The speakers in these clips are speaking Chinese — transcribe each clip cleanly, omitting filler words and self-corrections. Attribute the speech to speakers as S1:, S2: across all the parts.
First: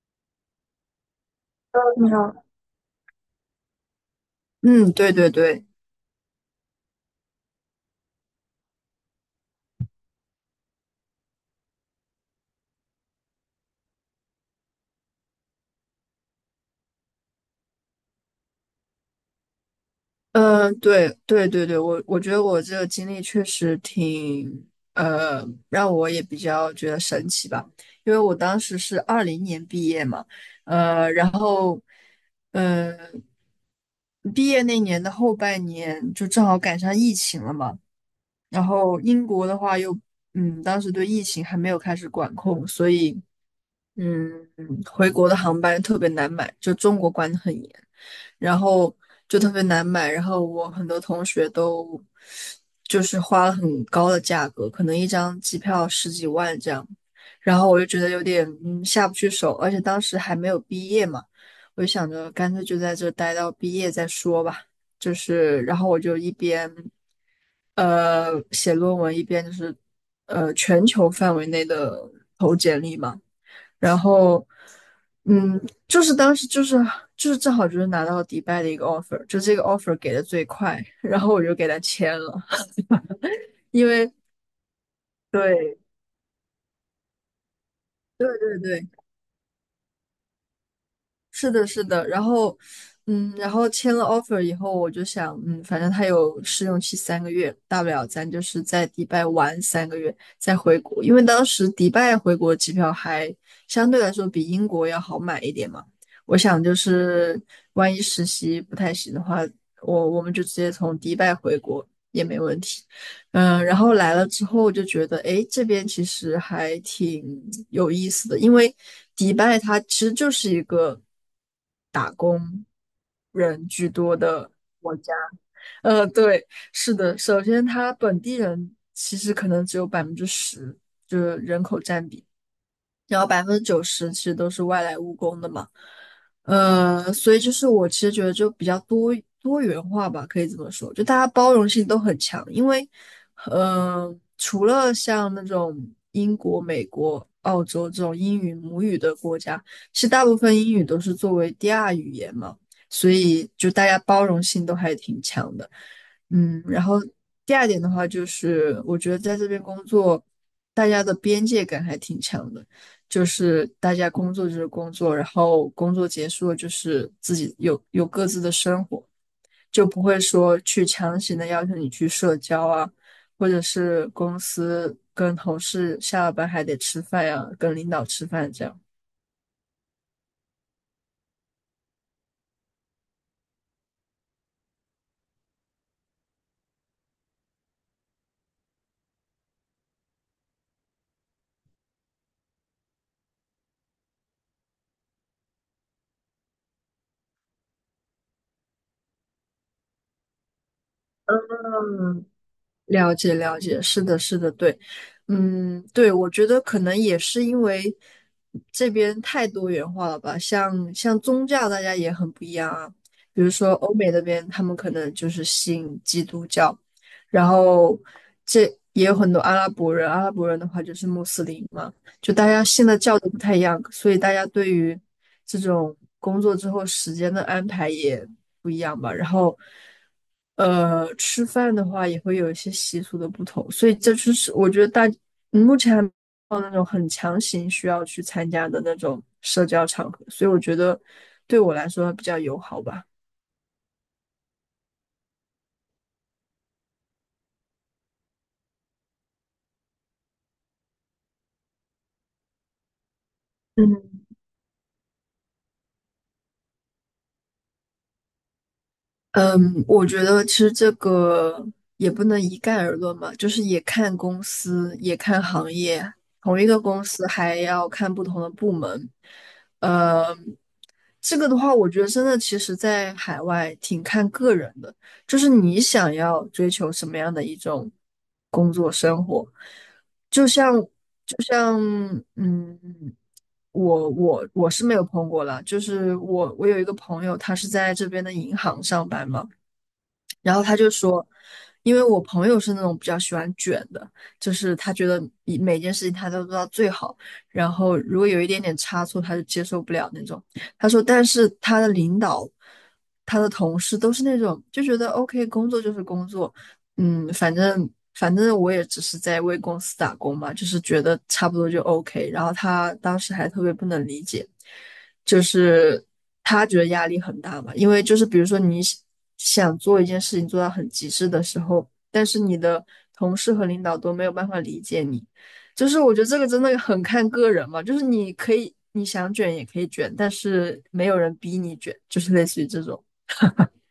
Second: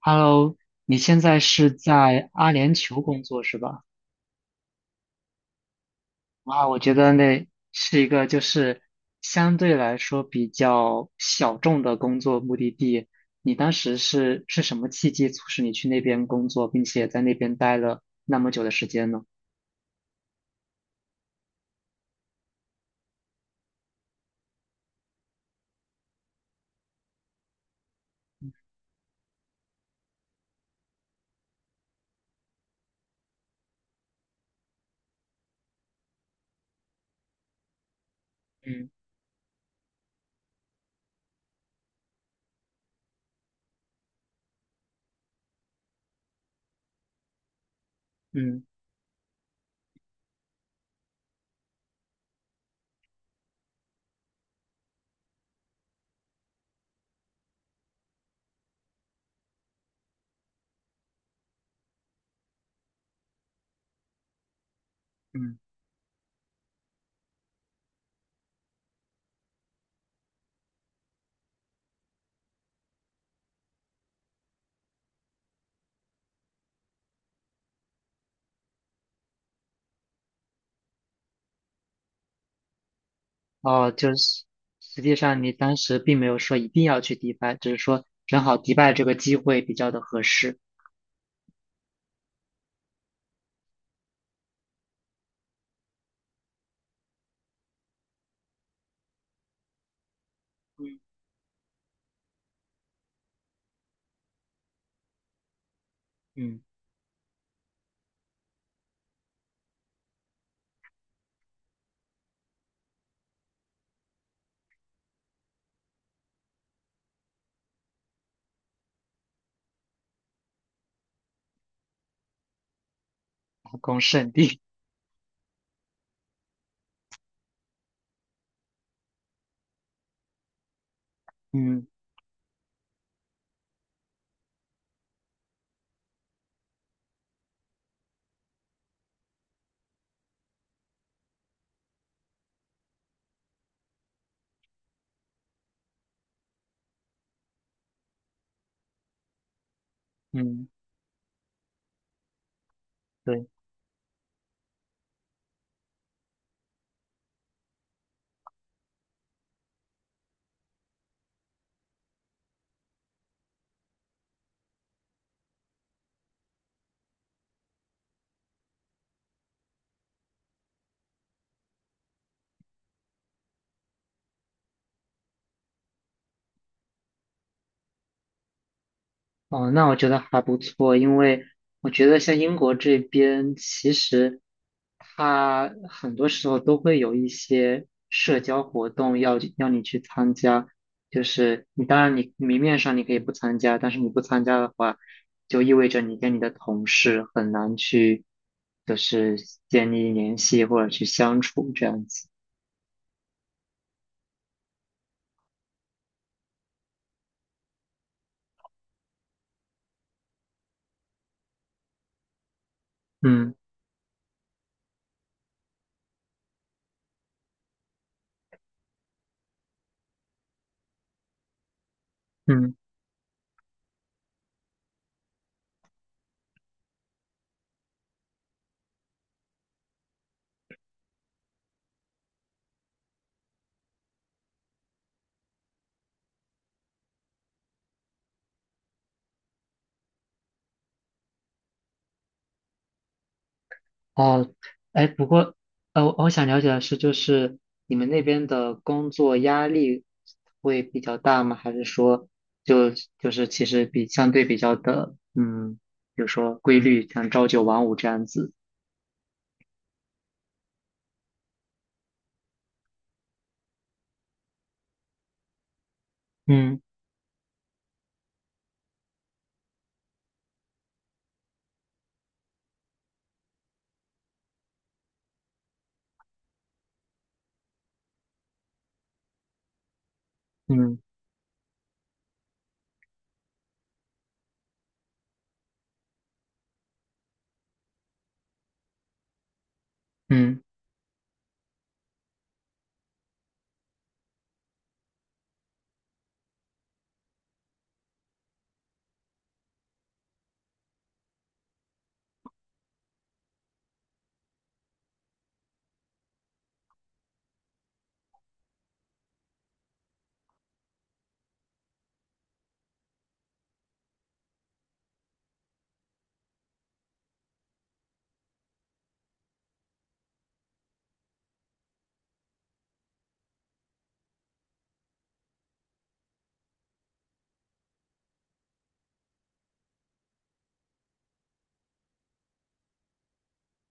S1: Hello，你现在是
S2: 你
S1: 在
S2: 好。
S1: 阿联酋工作是吧？
S2: 嗯，对对对，
S1: 哇，我觉得那是一个相对来说比较小众的工作目的地。你当时是什么契机促使你去那边工作，并且在那边待了那么久的时间呢？
S2: 嗯，对对对对，我觉得我这个经历确实挺，让我也比较觉得神奇吧。因为我当时是二零年毕业嘛，呃，然后，呃，毕业那年的后半年就正好赶上疫情了嘛。然
S1: 嗯
S2: 后英国的话又，嗯，当时对疫情还没有开始管控，所以。嗯，回国的航班特别难买，就中国管得很严，然
S1: 嗯
S2: 后就特别难买。然后我很多同学都就是花了很高的价格，可能一张机票十几万这样。然后我就觉得有点下不去手，而且当时还没有毕业嘛，我就想着干脆就在这待到毕业再说吧。就
S1: 嗯。
S2: 是，然后我就一边写论文，一边就是全球范围内的投简历嘛。然后，嗯，就是当时就是就是正好就是拿到迪拜的一个 offer,就这个 offer 给的最快，然后我就给他签了，因
S1: 哦，
S2: 为
S1: 就是实际上你当
S2: 对
S1: 时并没有说一定要去迪拜，只是说
S2: 对
S1: 正好
S2: 对
S1: 迪
S2: 对，
S1: 拜这个机会比较的合适。
S2: 是的，是的。然后,然后签了 offer 以后，我就想，嗯，反正他有试用期三个月，大不了咱就是在迪拜玩三个月再回
S1: 嗯
S2: 国，因为当时迪拜回国机票还相对来说比英国要好买一点嘛。我
S1: 嗯。
S2: 想就是万一实习不太行的话，我们就直接从迪拜回国也没问题。嗯，然后来了之后我就觉得，哎，这边其实还挺有意思的。因为迪拜它其实就是一个人
S1: 打
S2: 居
S1: 工
S2: 多
S1: 圣
S2: 的
S1: 地。
S2: 国家。呃，对，是的。首先它本地人其实可能只有百分之十，就是 人口
S1: 嗯
S2: 占比。然后百分之九十其实都是外来务工的嘛。呃，所以就是我其实觉得就比较多元化吧，可以这么说，就大家包容性都很强。因为，呃，除了像那种英国、美国、澳洲这种英语母语的国家，其实大部分
S1: 嗯。
S2: 英语都是作为第二语言嘛，所
S1: 对。
S2: 以就大家包容性都还挺强的。嗯，然后第二点的话就是，我觉得在这边工作，大家的边界感还挺强的。就是大家工作就是工作，然后工作结束了就是自己有各自的生活，就不会说去强行的要求你去社交啊，或者是公司跟同事下了班还得吃饭呀、啊跟领导吃饭这样。
S1: 哦，那我觉得还不错，因为我觉得像英国这边，其实它很多时候都会有一些社交活动要你去参加，就是你当然你明面上你可以不参加，但是你不参加的话，就意味着你跟你的同事很难去就是建立联系或者去相处这样
S2: 嗯，
S1: 子。
S2: 了解了解，是的，是的，对。嗯，对，我觉得可能也是因为这边太多元化了吧，像宗教大家也很不一样啊。比如
S1: 嗯
S2: 说欧美那边他们可能就是信基督教，然后这也有很多阿拉伯人，阿拉伯人的话就是穆斯林嘛，就大家
S1: 嗯。
S2: 信的教都不太一样，所以大家对于这种工作之后时间的安排也不一样吧。然后，呃，吃饭的话也会有一些习俗的不同，所以这就是我觉得目前还没有那种很强行需要去参加的那种社交场合，所以我觉得对我来说比较友好吧。
S1: 哦，哎，不过，我想了解的是，就是你们那边的工作压力会比较大吗？还是说就就是其实比
S2: 嗯。
S1: 相对比较的，嗯，比如说规律，像朝九晚五这样子？
S2: 嗯，我觉得其实这个也不能一概而论嘛，就是也看公司，也看行业，同一
S1: 嗯
S2: 个公司还要看不同的部门。呃，这个的话，我觉得真的其实在海外挺看个人的，就是你想要追求什么样的一种工作生活。就像
S1: 嗯
S2: 就像嗯，我是没有碰过了，就是我有一个朋友，他是在这边的银行上班嘛。然
S1: 嗯。
S2: 后他就说，因为我朋友是那种比较喜欢卷的，就是他觉得每件事情他都做到最好，然后如果有一点点差错，他就接受不了那种。他说，但是他的领导、他的同事都是那种就觉得 OK,工作就是工作，嗯，反正我也只是在为公司打工嘛，就是觉得差不多就 OK。然后他当时还特别不能理解。就是他觉得压力很大嘛，因为就是比如说你想做一件事情做到很极致的时候，但是你的同事和领导都没有办法理解你。就是我觉得这个真的很看个人嘛，就是你可以你想卷也可以卷，但是没有人逼你卷，就是类似于这种。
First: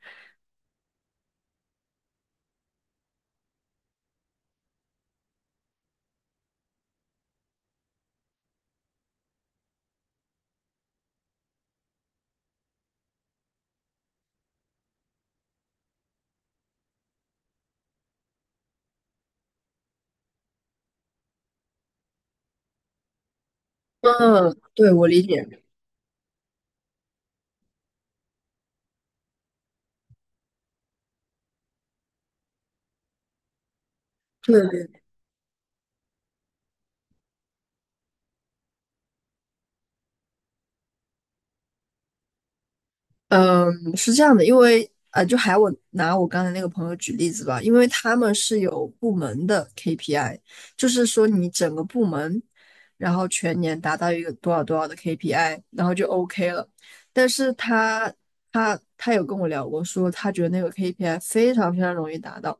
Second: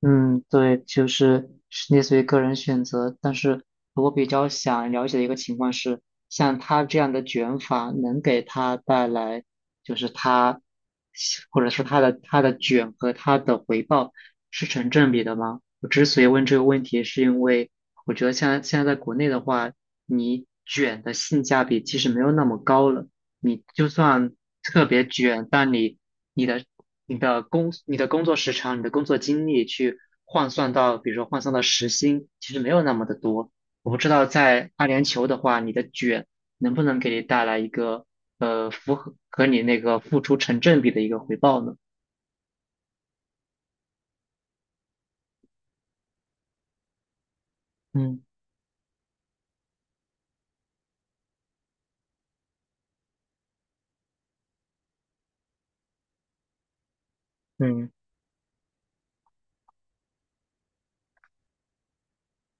S1: 嗯，对，就是是类似于个人选择，但是我比较想了解的一个情况是，像他这样的卷法能给他带来，就是他，或者是他的卷和他的回报是成正比的吗？我之所以问这个问题，是因为我觉得现在在国内的话，你卷的性价比其实没有那么高了。你就算
S2: 嗯，
S1: 特
S2: 对，
S1: 别
S2: 我理
S1: 卷，
S2: 解。
S1: 但你你的你的工作时长、你的工作经历去换算到，比如说换算到时薪，其实没有那么的多。我不知道在阿
S2: 对，
S1: 联酋的话，你的卷能不能给你带来一个符合和你那个付出成正比的一个回报呢？
S2: 嗯，是这样的。因为呃，就还我拿我刚才那个朋友举例子吧，因为他
S1: 嗯
S2: 们是有部门的 KPI,就是说你整个部门，然后全年达到一个多少多少的 KPI,然后就 OK 了。但是
S1: 嗯
S2: 他有跟我聊过说，他觉得那个 KPI 非常非常容易达到，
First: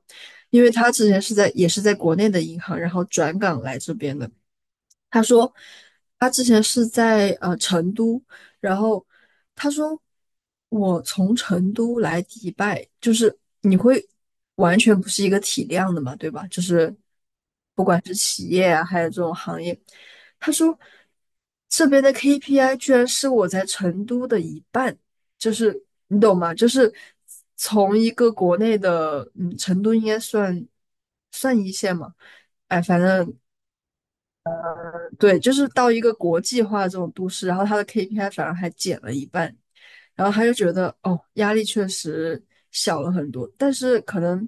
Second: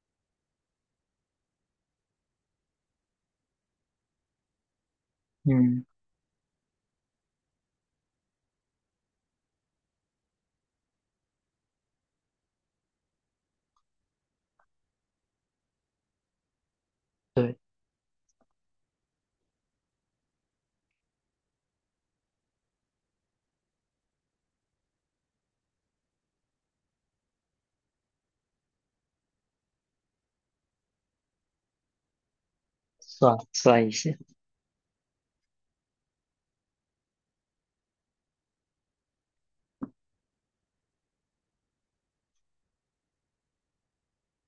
S2: 因为他之前是在也是在国内的银行，然后转岗来这边的。他说
S1: 嗯。
S2: 他之前是在成都，然后他说我从成都来迪拜，就是你会完全不是一个体量的嘛，对吧？就是
S1: 对，
S2: 行业，他说这边的 KPI 居然是我在成都的一半，就是你懂吗？就是从一个国内的，嗯，成都应该算一线嘛，哎，反正
S1: 算一些。
S2: 对，就是到一个国际化的这种都市，然后他的 KPI 反而还减了一半，然后他就觉得哦，压力确实小了很多，但是可能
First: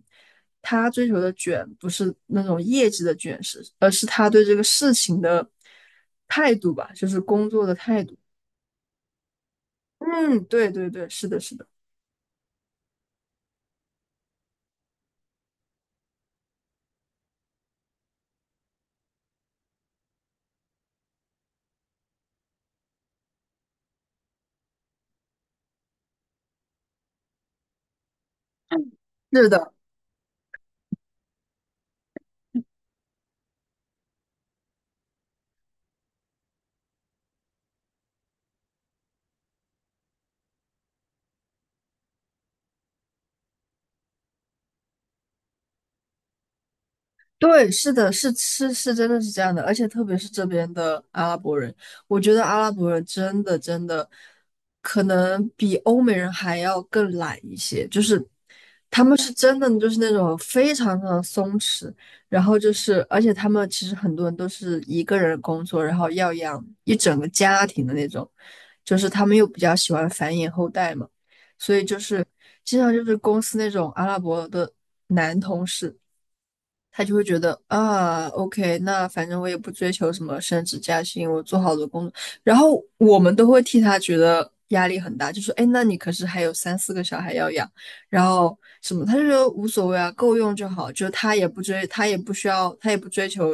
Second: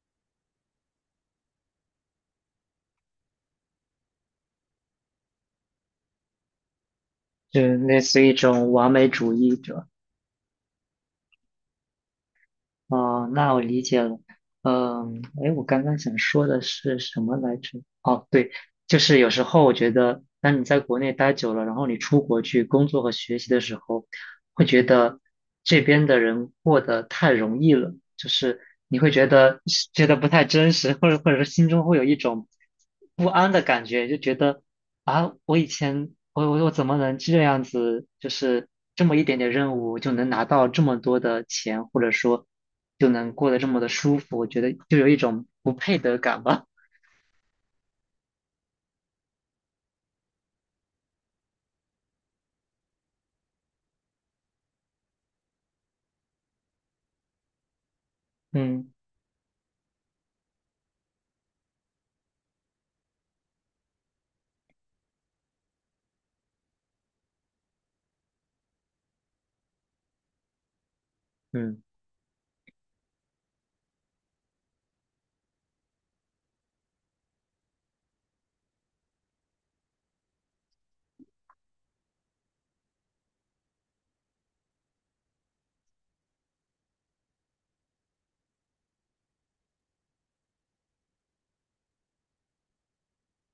S2: 他追求的卷不是那种业绩的卷，而是他对这个事情的态度吧，就是工
S1: 就
S2: 作的
S1: 类
S2: 态度。
S1: 似于一种完美主义者。
S2: 嗯，对对对，是的，是的，
S1: 哦，那我理解了。嗯，哎，我刚刚想说的是什么来着？哦，对，就是有时候我觉得，当你在国内待久了，然后你出国去工作和学习的时候，会觉得这边的人过得太容易了，就是你会觉
S2: 是
S1: 得
S2: 的。
S1: 不太真实，或者说心中会有一种不安的感觉，就觉得啊，我以前我怎么能这样子，就是这么一点点任务就能拿到这么多的钱，或者说就能过得这么的舒服，我觉得就有一种不配得感吧。
S2: 对，是的，是是是，真的是这样的。而且特别是这边的阿拉伯人，我觉得阿拉伯人真的真的可能比欧美人还要更懒一些，就是
S1: 嗯
S2: 他们是真的就是那种非常非常松弛。然后就是而且他们其实很多人都是一个人工作，然后要养一整个家庭的那种，就是他们又比较喜欢繁衍后代嘛。所
S1: 嗯。
S2: 以就是经常就是公司那种阿拉伯的男同事。他就会觉得啊，OK,那反正我也不追求什么升职加薪，我做好了工作，然后我们都会替他觉得压力很大，就说，哎，那你可是还有三四个小孩要养，然后什么，他就说无所谓啊，够用就好。就他也不追，他也不需要，他也不追求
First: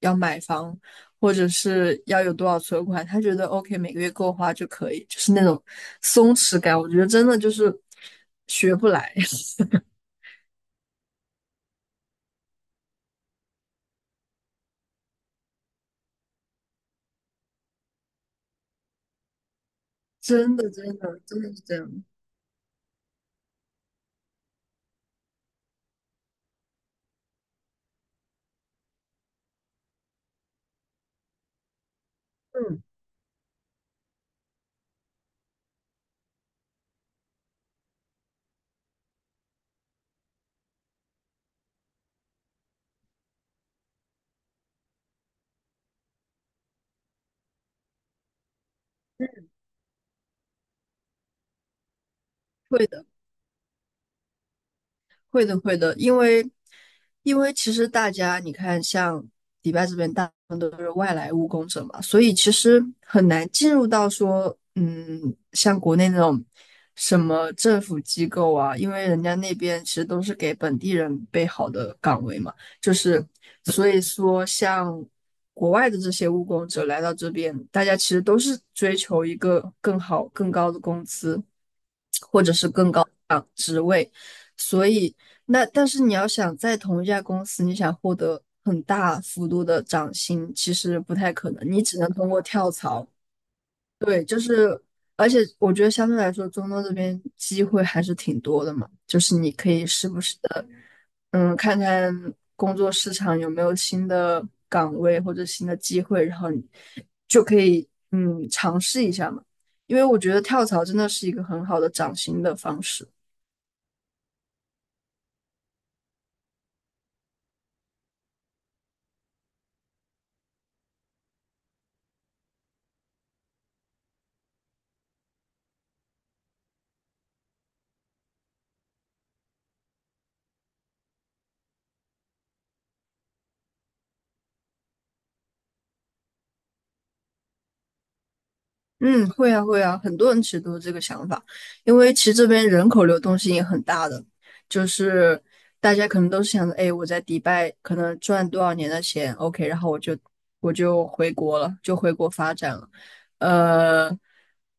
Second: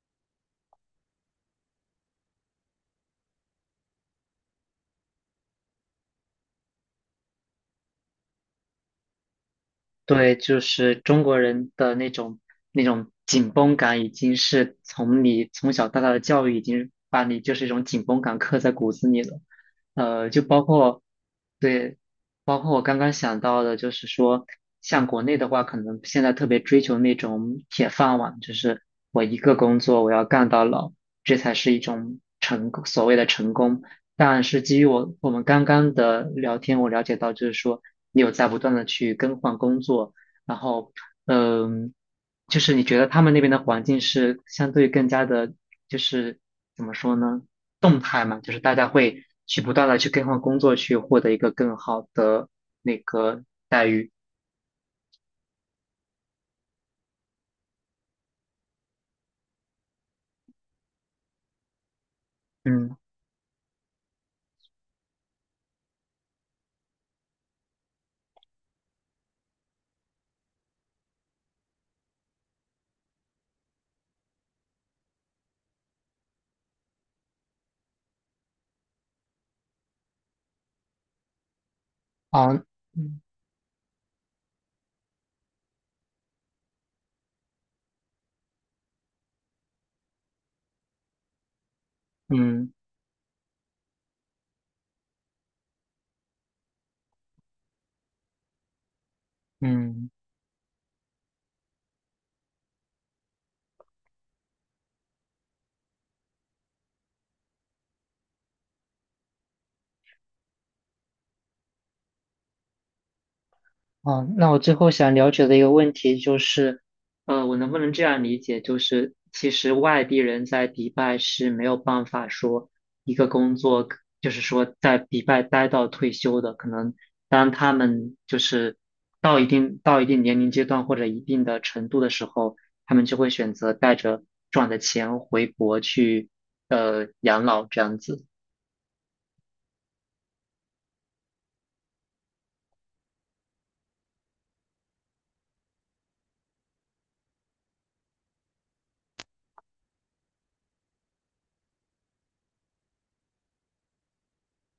S2: 要买房或者是要有多少存款，他觉得 OK,每个月够花就可以。就是那种松弛感，我觉得真的就是学不来。
S1: 对，就是中国人的那种紧绷感，已经是从你从小到大的教育已经把你一种紧绷感刻在骨子里了。就
S2: 真
S1: 包
S2: 的真
S1: 括
S2: 的真的是这
S1: 对，
S2: 样。
S1: 包括我刚刚想到的，就是说，像国内的话，可能现在特别追求那种铁饭碗，就是我一个工作我要干到老，这才是一种成
S2: 嗯，
S1: 功所谓的成功。但是基于我们刚刚的聊天，我了解到就是说，你有在不断的去更换工作，然后，嗯，就是你觉得他们那边的环境是相对更加的，就是怎么说呢，动态嘛，就是大家会去不断的去更换工作，去获得一个更好的
S2: 会
S1: 那
S2: 的。
S1: 个待遇。
S2: 会的，会的，因为其实大家你看，像迪拜这边大部分都是外来务工者嘛，所以其实
S1: 嗯。
S2: 很难进入到说，嗯，像国内那种什么政府机构啊，因为人家那边其实都是给本地人备好的岗位嘛。就是所以说像国外的这些务工者来到这边，大家其实都是追求一个更好、更高的工资。
S1: 哦，嗯
S2: 对，所以但是你要想在同一家公司，你想获得很大幅度的涨薪，其实不太可能，你只能通过跳
S1: 嗯
S2: 槽。对，就是，而且我觉得相对来说，中东这边机会还是挺多的嘛，就是你可以时
S1: 嗯。
S2: 不时的，嗯，看看工作市场有没有新的岗位或者新的机会，然后你就可以尝试一下嘛。因为我觉得跳槽真的是一个很好的涨薪的方式。
S1: 哦，那我最后想了解的一个问题就是，我能不能这样理解，就是其实外地人在迪拜是没有办法说一个工作，就是说在迪拜待到退休的，可能当他们就是到一定年龄阶段或者一定的程度的时候，他们就会选择带着赚的钱回国去养老这样子。
S2: 嗯，会啊会啊，很多人其实都是这个想法，因为其实这边人口流动性也很大的，就是大家可能都是想着，哎，我在迪拜可能赚多少年的钱，OK,然后我就回国了，就回国发展了。呃，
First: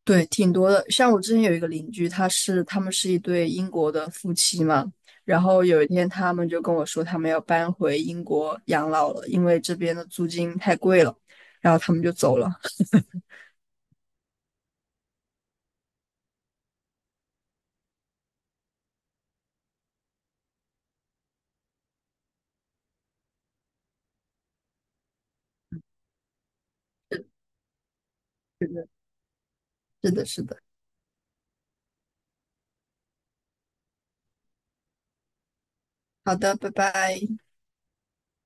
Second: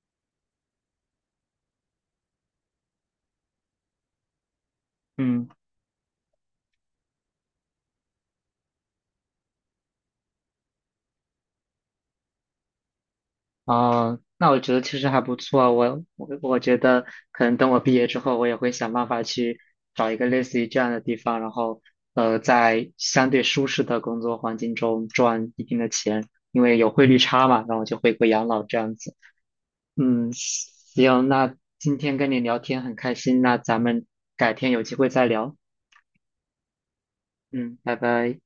S2: 对，挺多的。像我之前有一个邻居，他们是一对英国的夫妻嘛，然
S1: 嗯。
S2: 后有一天他们就跟我说，他们要搬回英国养老了，因为这边的租金太贵了，然后他们就走了。
S1: 哦，那我觉得其实还不错啊。我觉得可能等我毕业之后，我也会想办法去找一个类似于这样的地方，然后在相对舒适的工作环境中赚一定的钱，因为有汇率 差嘛，然后就回国养老
S2: 是
S1: 这
S2: 的，
S1: 样子。
S2: 是的，
S1: 嗯，
S2: 是的。
S1: 行，那今天跟你聊天很开心，那咱们改天有机会再聊。
S2: 好的，拜拜。
S1: 嗯，拜拜。